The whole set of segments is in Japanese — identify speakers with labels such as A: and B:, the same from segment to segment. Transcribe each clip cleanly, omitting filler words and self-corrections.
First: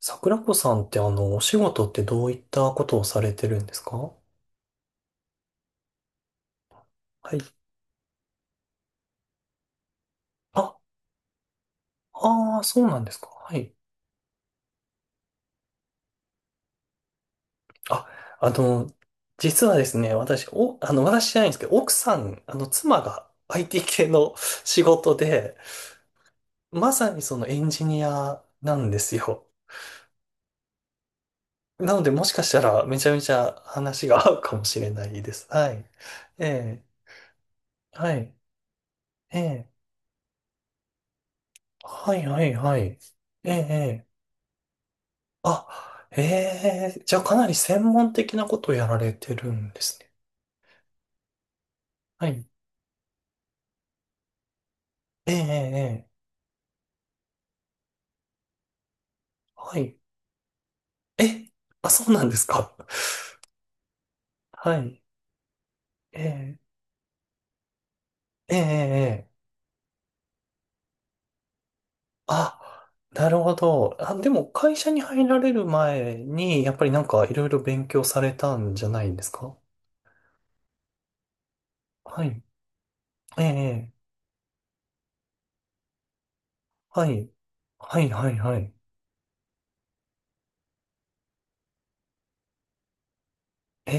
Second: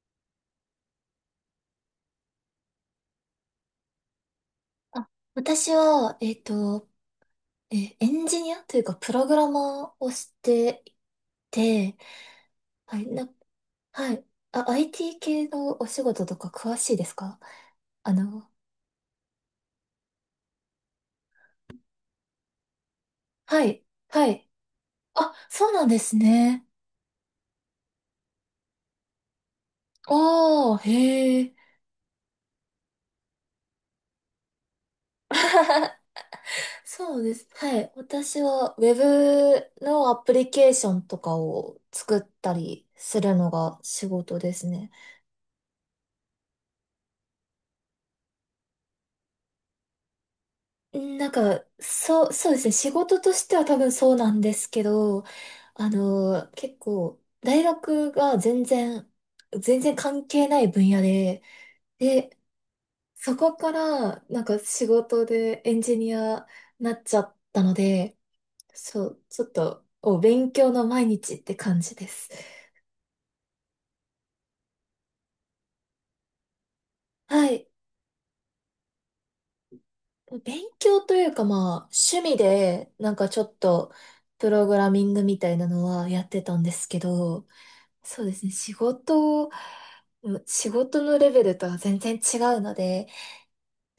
A: 桜子さんってお仕事ってどういったことをされてるんですか？
B: あ、私は、
A: はい。
B: エンジニアというか、プログラマーをし
A: あ、
B: ていて、
A: ああ、そう
B: は
A: なん
B: い、
A: ですか。はい。
B: はい。あ、IT 系のお仕事とか詳しいですか？
A: あ、
B: あ
A: あ
B: の、
A: の、実はですね、私、お、あの、私じゃないんですけど、奥さん、妻が
B: はい、
A: IT 系
B: は
A: の
B: い。
A: 仕事
B: あ、
A: で、
B: そうなんですね。
A: まさにそのエンジニアなんですよ。
B: ああ、へえ。
A: なので、もしかしたらめちゃめちゃ話が合うかもしれないです。はい。ええ、
B: そうです。はい。
A: はい。
B: 私は Web
A: ええ、
B: のアプリケーションとかを
A: は
B: 作っ
A: い、は
B: た
A: い、はい。
B: りするの
A: ええ、
B: が仕
A: え
B: 事ですね。
A: ええ、じゃあかなり専門的なことをやられてるんですね。
B: なんか、
A: は
B: そう、
A: い。
B: そうですね。仕事としては多分そうなんですけど、
A: ええ、ええ、ええ、
B: 結構、大学が全然、
A: は
B: 全然
A: い。
B: 関係ない分野で、
A: え、あ、そうなんで
B: で、
A: すか。
B: そこから、なん か
A: は
B: 仕
A: い。
B: 事でエンジニ
A: え
B: ア
A: え、
B: になっちゃったので、
A: ええ、え
B: そう、
A: え、え
B: ちょ
A: え、
B: っと、勉強の毎日って感じです。
A: あ、なるほど。あ、でも会社に入られる前に、やっぱりなんかいろ
B: は
A: いろ
B: い。
A: 勉強されたんじゃないんですか？
B: 勉強というかまあ、趣
A: は
B: 味
A: い。
B: で、なんかち
A: え
B: ょ
A: え、
B: っ
A: え
B: と、
A: え、
B: プログラミングみたいなのはやってたんですけ
A: はい。
B: ど、
A: はい、
B: そう
A: は
B: で
A: い、
B: すね。
A: はい。
B: 仕事のレベルとは全然違うので、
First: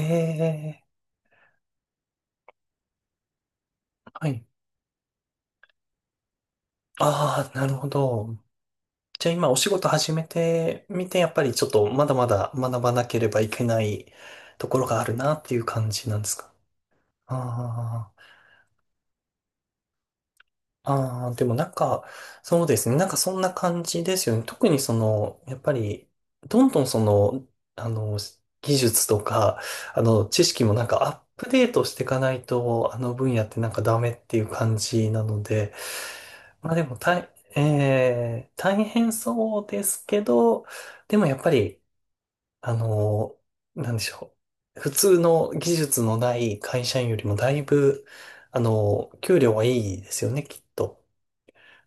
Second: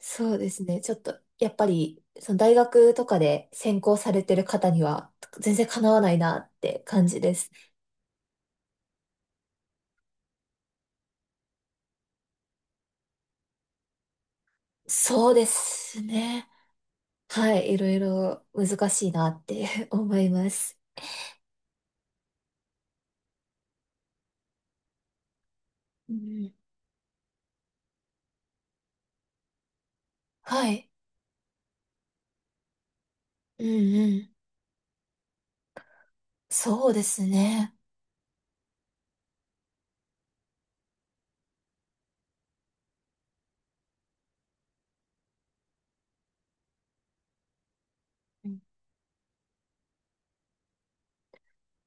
B: そうですね。
A: え、
B: ちょっと、やっぱり、その大学とかで専攻され
A: は
B: て
A: い。
B: る方には、全然かなわないなって感じで
A: あ
B: す。
A: あ、なるほど。じゃあ今お仕事始めてみて、やっぱりちょっとまだまだ学ばなければいけないところがある
B: そ
A: な
B: う
A: っ
B: で
A: ていう感
B: す
A: じなんです
B: ね。
A: か？
B: はい。いろい
A: あ
B: ろ難しいなって 思います。
A: あ、ああ、でもなんか、そうですね。なんかそんな感じですよね。特にその、やっぱり、
B: うん、
A: どんどんその、あの、技術とか、知識
B: は
A: もなん
B: い。
A: かアップデートしていかないと、あの分野って
B: う
A: なんか
B: ん
A: ダ
B: う
A: メっ
B: ん。
A: ていう感じなので、まあで
B: そう
A: も
B: で
A: 大、
B: すね。
A: えー、大変そうですけど、でもやっぱり、あの、なんでしょう。普通の技術のない会社員よりもだいぶ、
B: うん。
A: 給料はいいですよね、きっと。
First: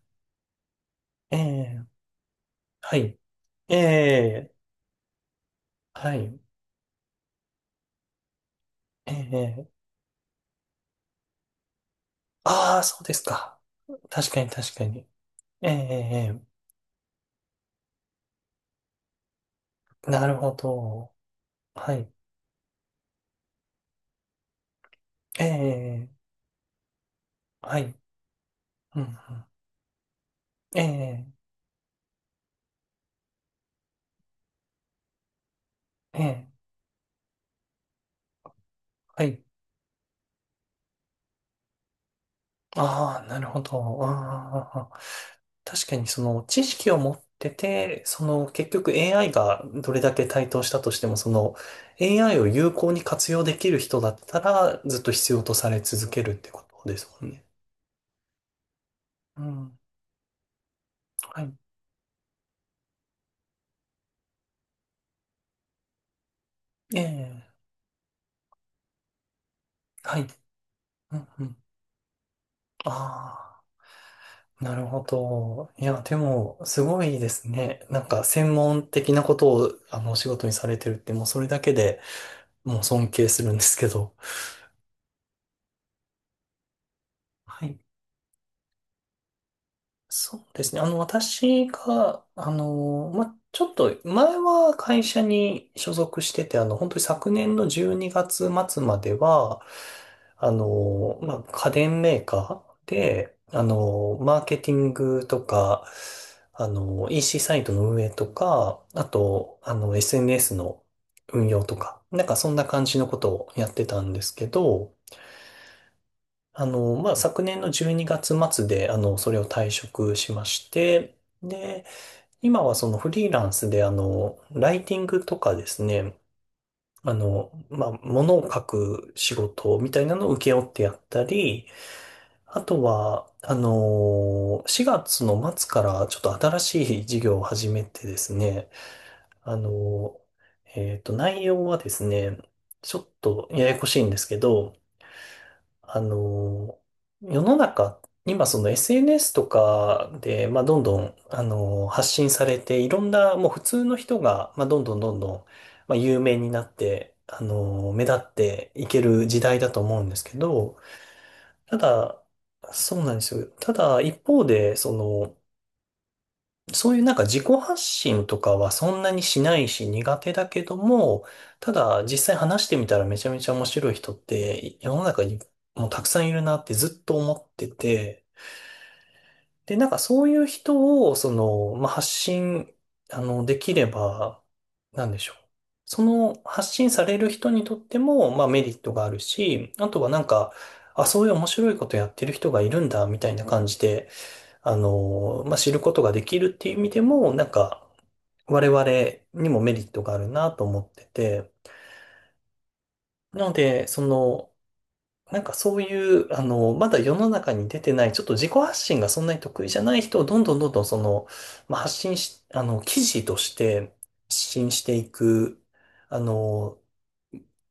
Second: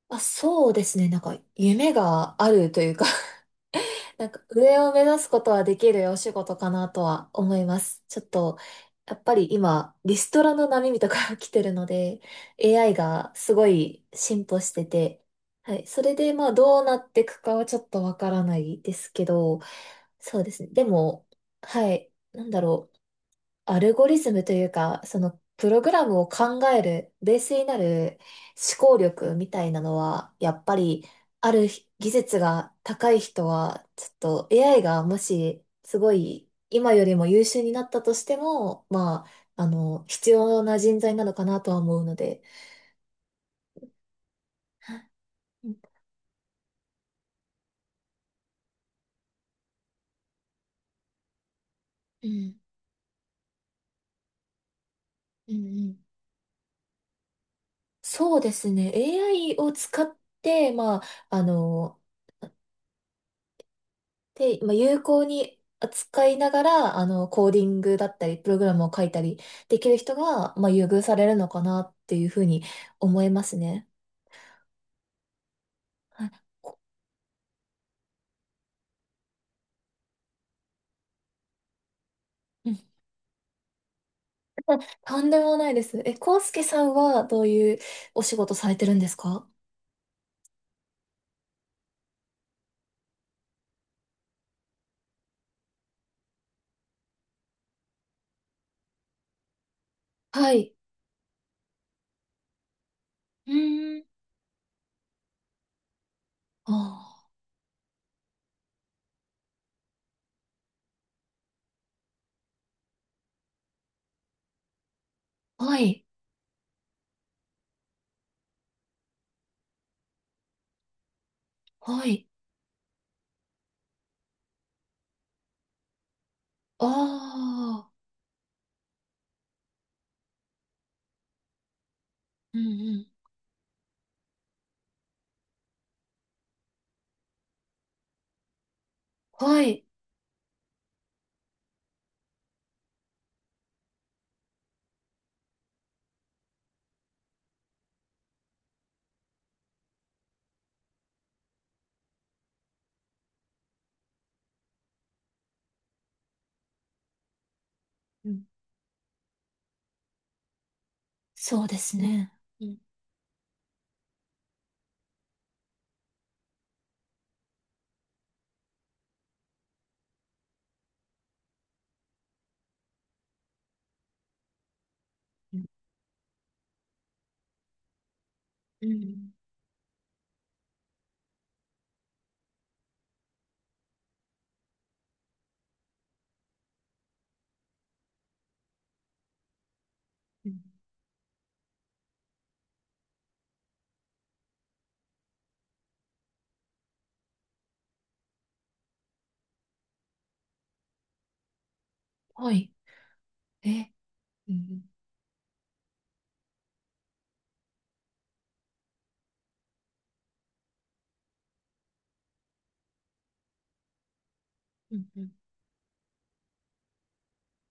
B: あ、そうですね。なん
A: え
B: か、
A: え、
B: 夢があるとい
A: は
B: うか、
A: い。え
B: なんか
A: え、
B: 上を目指すことはできる
A: は
B: お仕
A: い。
B: 事かなとは思います。ちょっと、
A: え
B: やっぱり
A: え、
B: 今、リストラの波とか 来てるので、
A: ああ、
B: AI
A: そうです
B: がす
A: か。
B: ごい
A: 確か
B: 進
A: に
B: 歩し
A: 確か
B: て
A: に。
B: て、
A: ええ、
B: はい。それで、
A: え
B: まあ、どうなっていくかはちょっとわからないですけど、
A: え、なる
B: そう
A: ほ
B: ですね。で
A: ど。
B: も、は
A: はい。
B: い。なんだろう。アルゴリズムというか、その
A: え
B: プログラ
A: え、
B: ムを考えるベースにな
A: はい。
B: る思考
A: うんうん、
B: 力みたいなのは、やっぱ
A: え
B: り
A: え、
B: ある技術が高い人は、ちょっと AI がもしすご
A: ええ、
B: い今よりも優秀になったとしても、
A: は
B: ま
A: い。
B: あ、必要な人材なのかなとは思うので。
A: ああ、なるほど。ああ、
B: うん
A: 確かにその知識を持ってて、その結局 AI がどれだけ台頭したとしても、その
B: う
A: AI を
B: ん
A: 有効に活用できる人だったらずっと必要
B: う
A: と
B: ん
A: され
B: う
A: 続
B: ん。
A: けるってことですもんね。
B: そうですね。
A: う
B: AI を
A: ん。
B: 使って、まあ、
A: は
B: あ
A: い。
B: の、まあ、有効に扱いながら、
A: え
B: コー
A: え。
B: ディングだったり、プログラムを書いたりできる人
A: はい。
B: が、まあ、優遇さ
A: う
B: れ
A: ん
B: る
A: う
B: の
A: ん。
B: かなっていうふうに思います
A: あ
B: ね。
A: あ、なるほど。いや、で
B: はい。
A: も、
B: こ
A: すごいですね。なんか専門的なことを、お仕事にされてるって、もうそれだけで
B: うん。
A: もう尊敬するんですけど。
B: とんでもないです。コウスケさんはどう
A: は
B: い
A: い。
B: うお仕事されてるんですか？
A: そうですね。私が、ちょっと前は会社に所属してて、本当に昨年の12月末までは、
B: はい。
A: 家電メーカーで、
B: うーん、
A: マーケティングとか、
B: あ
A: EC サイトの運営とか、あと、SNS の運用とか、なんかそんな感じのことをやってたんですけど、
B: あ、はい、
A: 昨年の12月末で、それを退職しまして、で、
B: はい。
A: 今はそのフリーランスで、ライティングとかですね、
B: ああ、
A: ものを書く仕事みたいなのを請け負ってやったり、
B: う
A: あと
B: ん、ん。
A: は、4月の末からちょっと新しい事業を始めてですね、あ
B: はい。
A: の、内容はですね、ちょっとややこしいんですけど、あの、世の中、今その SNS とかで、まあ、どんどん、発信されて、いろんな、もう普通の人が、まあ、どんどんどんどん、まあ、有名になって、目立
B: う
A: っ
B: ん、
A: ていける時代だと思うんですけど、
B: そう
A: た
B: です
A: だ、
B: ね。うん、
A: そうなんですよ。ただ、一方で、その、そういうなんか自己発信とかはそんなにしないし苦手だけども、ただ実際話してみたらめちゃめちゃ面白い人って世の中に
B: うん、
A: もうたくさんいるなってずっと思ってて、
B: うん、
A: で、なんかそういう人をその、まあ、できれば、なんでしょう。その発信される人にとっても、まあメリットがあるし、あとはなん
B: う
A: か、
B: ん、
A: あ、そういう面白いことやってる人がいるんだ、みたいな感じで、知ることができるっていう意味でも、なんか、我々にもメリットがあるなと思ってて、
B: はい。
A: なの
B: え、
A: で、その、
B: うん、うん、
A: なんかそういうまだ世の中に出てない、ちょっと自己発信がそんなに得意じゃない人をどんどんどんどんその、まあ、発信し、あの、記事として発信して
B: うん
A: い
B: うん。
A: く、あの、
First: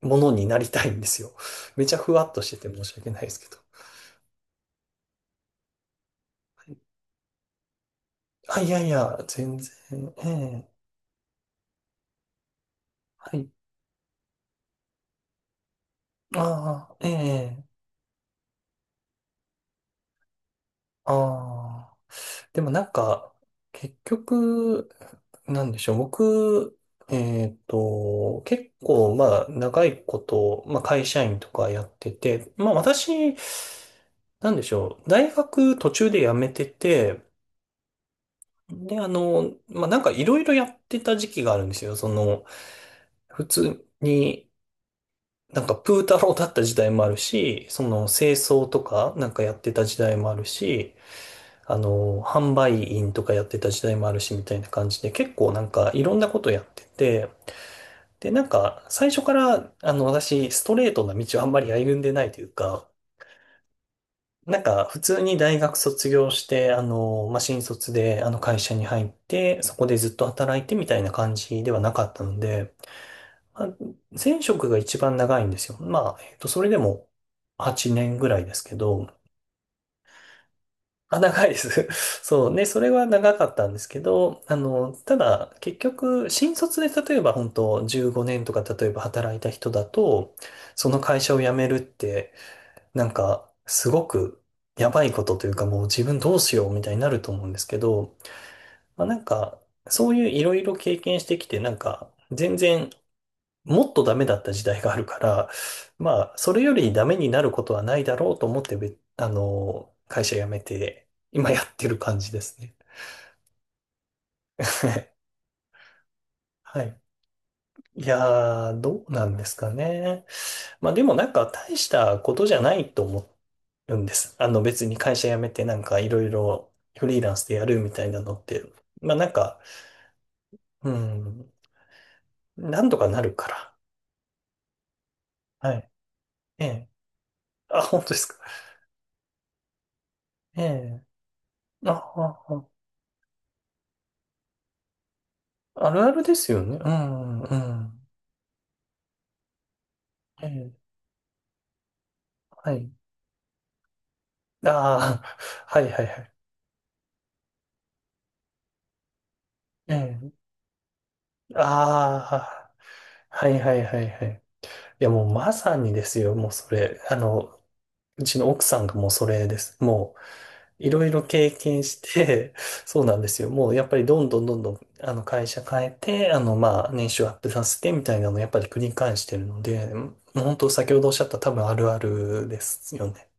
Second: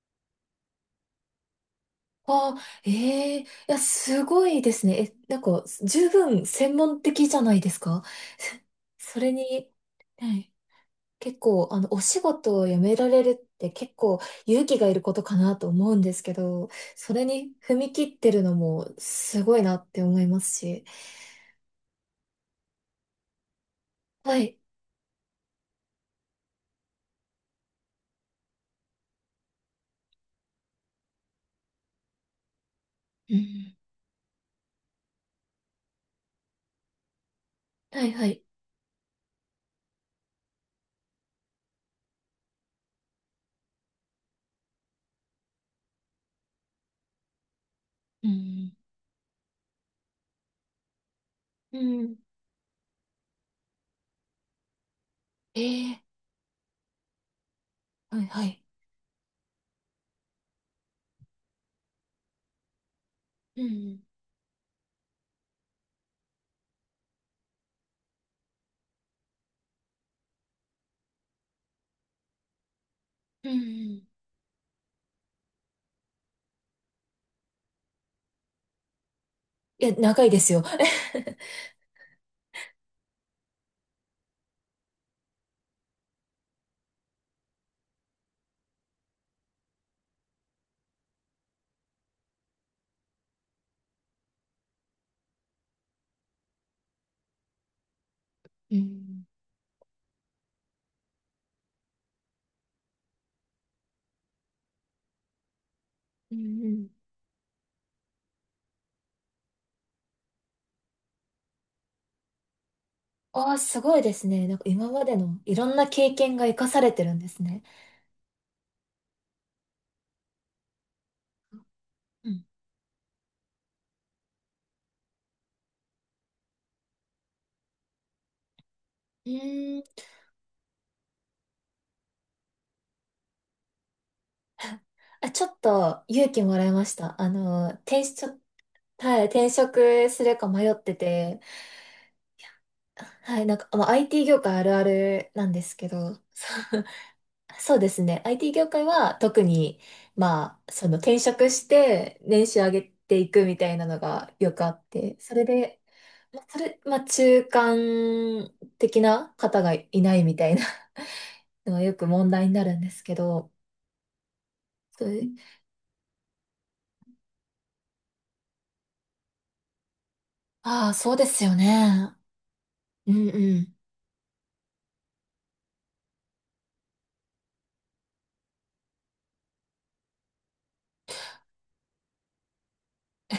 A: ものになりたいんですよ。めちゃふわっとし
B: ああ、
A: てて申
B: え
A: し訳ないです
B: え、
A: け
B: い
A: ど。
B: や、すごいですね。なんか、十分専門的じゃないですか？
A: あ、いやい
B: そ
A: や、
B: それ
A: 全
B: に、
A: 然、え
B: はい、
A: え、
B: 結構、お仕事を辞められるっ
A: はい。
B: て結構勇気がいることかなと思うんですけど、
A: ああ、
B: それに
A: ええ、
B: 踏み切ってるのもすごいなって思いますし。
A: ああ。でもなんか、結
B: はい。
A: 局、なんでしょう。僕、結構、まあ、長いこと、まあ、会社員とかやってて、まあ、
B: う
A: 私、
B: ん、
A: なんでしょう。大学途中で辞めてて、
B: はい、はい。
A: で、なんかいろいろやってた時期があるんですよ。その、普通に、なんかプータローだった時代もあるし、その、
B: う
A: 清掃
B: ん、
A: とかなんかやってた時代もあるし、
B: うん。
A: 販売員とかやってた時代もあるし、みたいな感じで、結構な
B: え
A: んか
B: え、
A: いろんなことやってて、
B: はい、
A: で、な
B: は
A: ん
B: い。
A: か最初から、私、ストレートな道をあんまり歩んでないというか、
B: うん、
A: なんか普通に大学卒業して、新卒であの会社に入って、そこでずっと働いてみたいな感じではなかったので、
B: う
A: まあ
B: ん、い
A: 前職が一番長いんですよ。まあ、それでも8年ぐらいですけど、
B: や、長いですよ。
A: あ、長いで す。そうね、それは長かったんですけど、ただ、結局、新卒で例えば本当15年とか例えば働いた人だと、その会社を辞めるって、なんか、すごくやばいことというか、もう自分どうしようみたいになると思うんですけど、
B: う
A: まあなん
B: ん、
A: か、そういういろいろ経験してきて、なんか、全然もっとダメだった時代があるから、まあ、
B: うん、
A: それ
B: う
A: より
B: ん。
A: ダメになることはないだろうと思って、べあの、会社辞めて、今やってる感じですね。
B: ああ、すごいですね。なんか今まで のいろんな経験が活かさ
A: は
B: れ
A: い。
B: てるんですね。
A: いやー、どうなんですかね。まあでもなんか大した
B: う
A: こ
B: ん。
A: とじゃないと思うんです。あの別に会社辞めてなんかいろいろフリーランスでやるみたいなのって、まあな
B: う
A: んか、
B: ーん。
A: うん、なんとかなるから。
B: あ、ちょっ
A: はい。
B: と勇気も
A: え
B: らいま
A: え。
B: した。
A: あ、本当ですか。
B: 転職するか
A: え
B: 迷って
A: え。
B: て、
A: あ、あ、あ、
B: はい、なんか、まあ、IT 業界あるあるなんですけ
A: あるあ
B: ど、
A: るですよ ね。
B: そう
A: うん、う
B: そうです
A: ん。
B: ね。IT 業界は特に、
A: え
B: ま
A: え、
B: あ、その転職して年収上
A: は
B: げ
A: い。
B: ていくみたいなのがよくあって、
A: ああ、
B: それ
A: は
B: で、
A: いはいはい。
B: まあ、中間的な方がい
A: え
B: ない
A: え、
B: みたいなのがよく問題にな
A: あ
B: るんですけ
A: あ、は
B: ど、
A: いはいはいはい。い
B: そ
A: やも
B: れ
A: うまさにですよ、もうそれ。うちの奥さんがもうそれです。もう
B: あ
A: い
B: あ、
A: ろい
B: そう
A: ろ
B: です
A: 経
B: よ
A: 験し
B: ね。
A: て、そう
B: う
A: なんで
B: ん
A: すよ。
B: う
A: もう
B: ん。
A: やっぱりどんどんどんどん、あの会社変えて、あのまあ年収アップさせてみたいなのをやっぱり繰り返してるので、もう本当先ほどおっしゃった多分あるあるですよね。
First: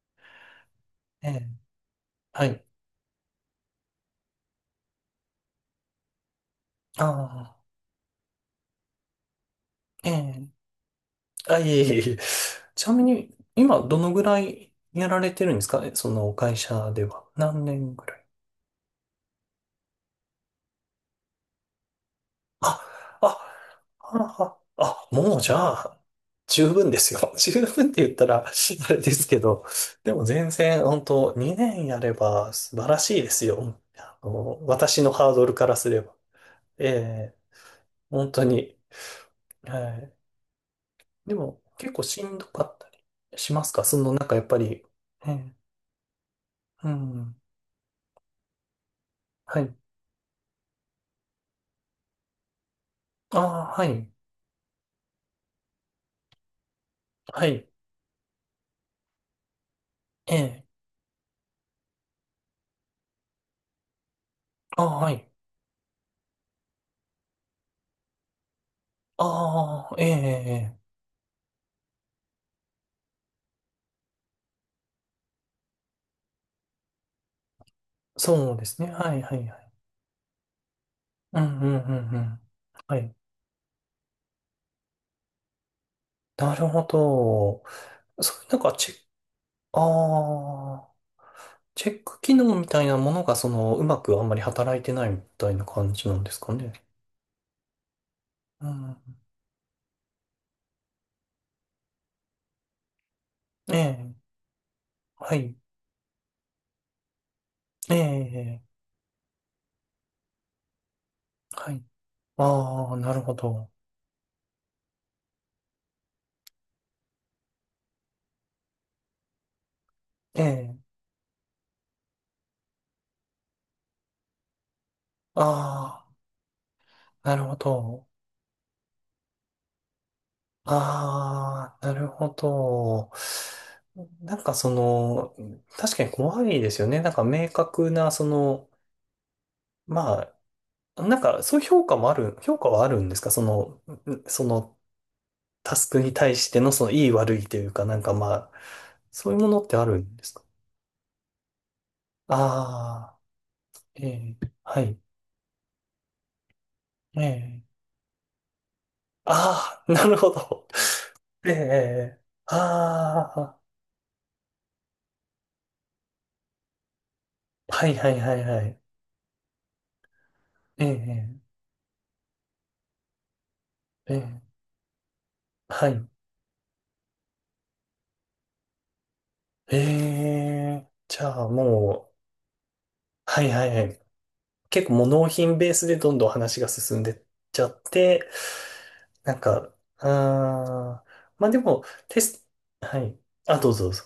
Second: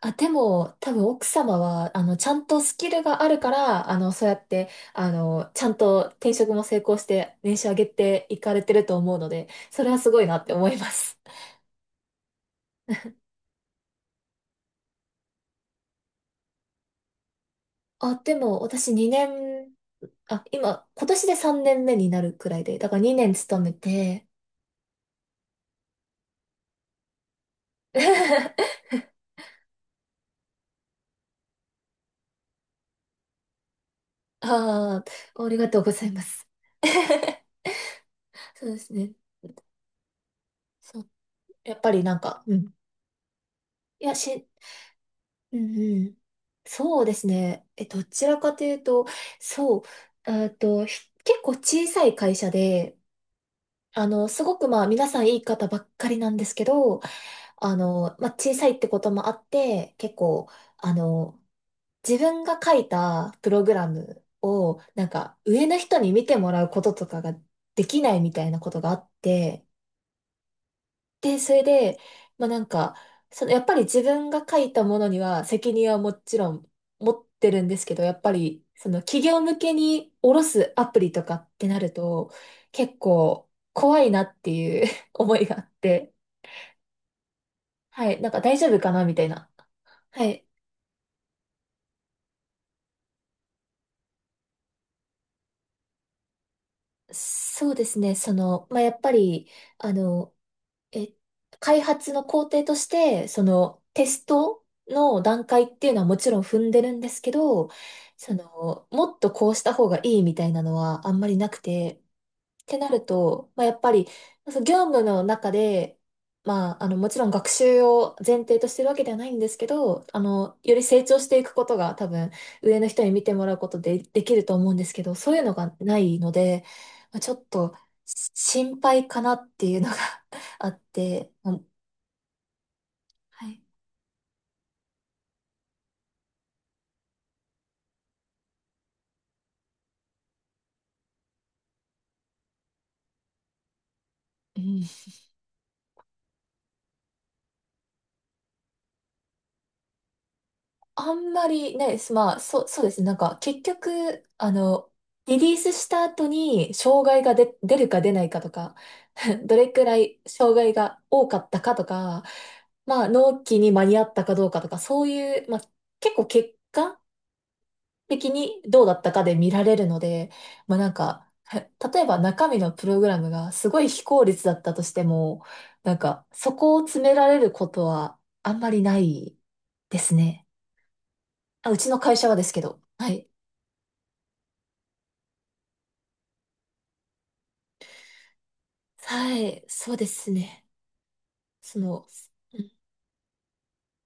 B: あ、でも、多分奥
A: ええ、
B: 様は、ちゃ
A: は
B: んと
A: い。
B: スキルがあるから、そうやって、ちゃんと転職も成功
A: あ
B: して、年
A: あ、
B: 収上げていかれてると思うので、それは
A: え
B: すごいなって
A: え。
B: 思います。
A: あ、いえいえいえ。ちなみに、今、どのぐらいやられてるんですかその会社では。何年 ぐら
B: あ、
A: い、
B: でも、私2年、今、年で3年目になるくらいで、だから
A: あ、あ、
B: 2年勤めて、
A: あ、あ、あもうじゃあ、十分ですよ。十分って言ったら、あ れですけど、でも全然、本当2年やれば素晴らしいですよ。私
B: あ
A: のハード
B: あ、あ
A: ル
B: り
A: か
B: が
A: ら
B: とう
A: す
B: ご
A: れ
B: ざい
A: ば。
B: ます。
A: ええ、本当
B: そう
A: に。
B: ですね。
A: はい。
B: そう、
A: でも、
B: やっぱ
A: 結構
B: りなん
A: しん
B: か、
A: ど
B: う
A: か
B: ん。
A: ったりしますかそ
B: い
A: の、
B: や、
A: なんかやっぱり、ええ、
B: うんうん。
A: う
B: そうです
A: ん。
B: ね。どちらかというと、
A: はい。
B: そう、結構小さい会社で、
A: ああ、はい。
B: すごくまあ皆さんいい方ばっかりなんですけど、
A: はい。
B: まあ小さいってこともあって、結
A: え
B: 構、
A: え。
B: あの、自分が書いたプログラムを、
A: ああ、
B: なん
A: はい。
B: か上の人に見てもらうこととかができないみたいなことがあって、
A: ああ、ええ、ええ。
B: それで、まあなんか、そのやっぱり自分が書いたものには責任はもちろん持ってるんですけど、やっぱ
A: そうで
B: り
A: す
B: そ
A: ね。
B: の
A: はい、
B: 企
A: はい、
B: 業
A: は
B: 向
A: い。
B: けに下ろすアプリとか
A: う
B: っ
A: ん、う
B: て
A: ん、
B: な
A: う
B: る
A: ん、う
B: と、
A: ん。は
B: 結
A: い。
B: 構怖いなっていう 思いがあって、
A: なるほど。
B: はい、なん
A: そ
B: か
A: ういうな
B: 大
A: ん
B: 丈
A: か
B: 夫
A: チ
B: か
A: ェッ
B: な
A: ク、
B: みたいな。はい。
A: ああ、チェック機能みたいなものが、その、うまくあんまり働いてないみたいな感じなんですかね。
B: そうですね、そ
A: う
B: の、まあや
A: ん。
B: っぱり、あの、え、開発の工程として、そ
A: え
B: のテ
A: え、
B: ストの
A: は
B: 段
A: い。
B: 階っていうのはもちろん踏んでるんですけど、
A: え
B: そ
A: え、
B: の、もっとこうした方がいいみたいなのはあんまりなく
A: はい。
B: て、って
A: あ
B: な
A: あ、
B: る
A: なるほ
B: と、まあ、
A: ど。
B: やっぱり、その業務の中で、まあ、もちろん学習を前提としてるわけではないんですけど、
A: え
B: よ
A: え、
B: り成長していくことが多分、上の人に見てもらうことでできると思うんですけど、そういうのがな
A: あ
B: いので、まあ、
A: あ、
B: ちょ
A: なる
B: っ
A: ほ
B: と、
A: ど。
B: 心配かなっていうのが あって、うん、
A: ああ、なるほど。
B: はい。
A: なんかその、確かに怖いですよね。なんか明確な、その、まあ、なんかそういう評価はあるんですかその、んそ
B: う
A: の
B: ん。
A: タスクに対してのその良い悪いというか、なんかまあ、そういうものってあるんですか？
B: あんまりね、まあ、そうですね。なん
A: あ
B: か、結
A: あー、え
B: 局、
A: え、はい、
B: リリースした後に、障
A: え
B: 害が出、
A: え、
B: 出るか出ないかとか、どれ
A: あ
B: く
A: あ、
B: ら
A: なる
B: い
A: ほ
B: 障
A: ど。
B: 害が多か っ
A: え
B: たかと
A: え、
B: か、まあ、
A: あ
B: 納期
A: あ、
B: に間に合ったかどうかとか、そういう、まあ、結構結果
A: はいはい
B: 的
A: はい
B: に
A: はい。
B: どうだったかで見られるので、まあ
A: え
B: なんか、
A: え、
B: 例えば中身のプログラムがすごい非
A: え
B: 効率だ
A: え、
B: ったとしても、
A: は
B: なん
A: い。
B: か、そこを詰められることはあんまりないです
A: え
B: ね。
A: え、じゃあ
B: あ、うちの
A: も
B: 会社はですけど。はい。
A: う、はいはいはい。結構もう納品ベースでどんどん話が進んでっちゃって、な
B: は
A: ん
B: い、
A: か、
B: そうですね。
A: あー、まあで
B: そ
A: も、
B: の、
A: テス
B: うん
A: ト、はい。あ、どうぞどうぞ。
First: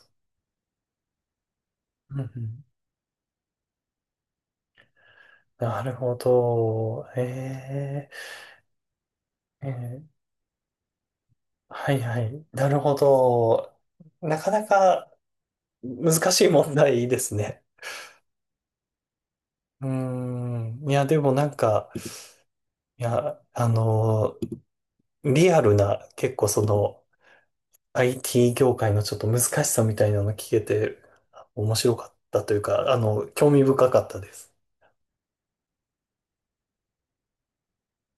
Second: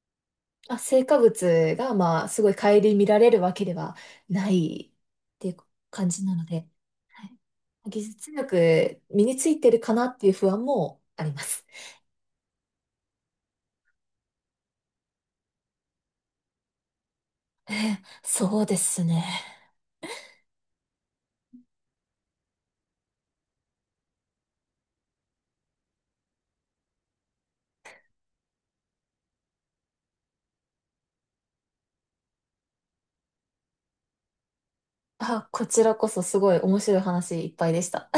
B: あ、成果物が、
A: うん
B: まあ、
A: う
B: すごい
A: ん、
B: 顧みられるわけではないっていう
A: なる
B: 感
A: ほ
B: じなので、
A: ど。
B: はい、
A: え
B: 技術力身につい
A: え、え
B: てるかなっ
A: ー、
B: ていう不安もあります。
A: はいはい。なるほど。なかなか難しい問題ですね。
B: そうですね。
A: うーん。いや、でもなんか、いや、リアルな、結構その、IT 業界のちょっと難しさみたいなの聞けて、面白かったというか、興味深かったです。
B: あ、こちらこそすごい面白い話いっぱいでした。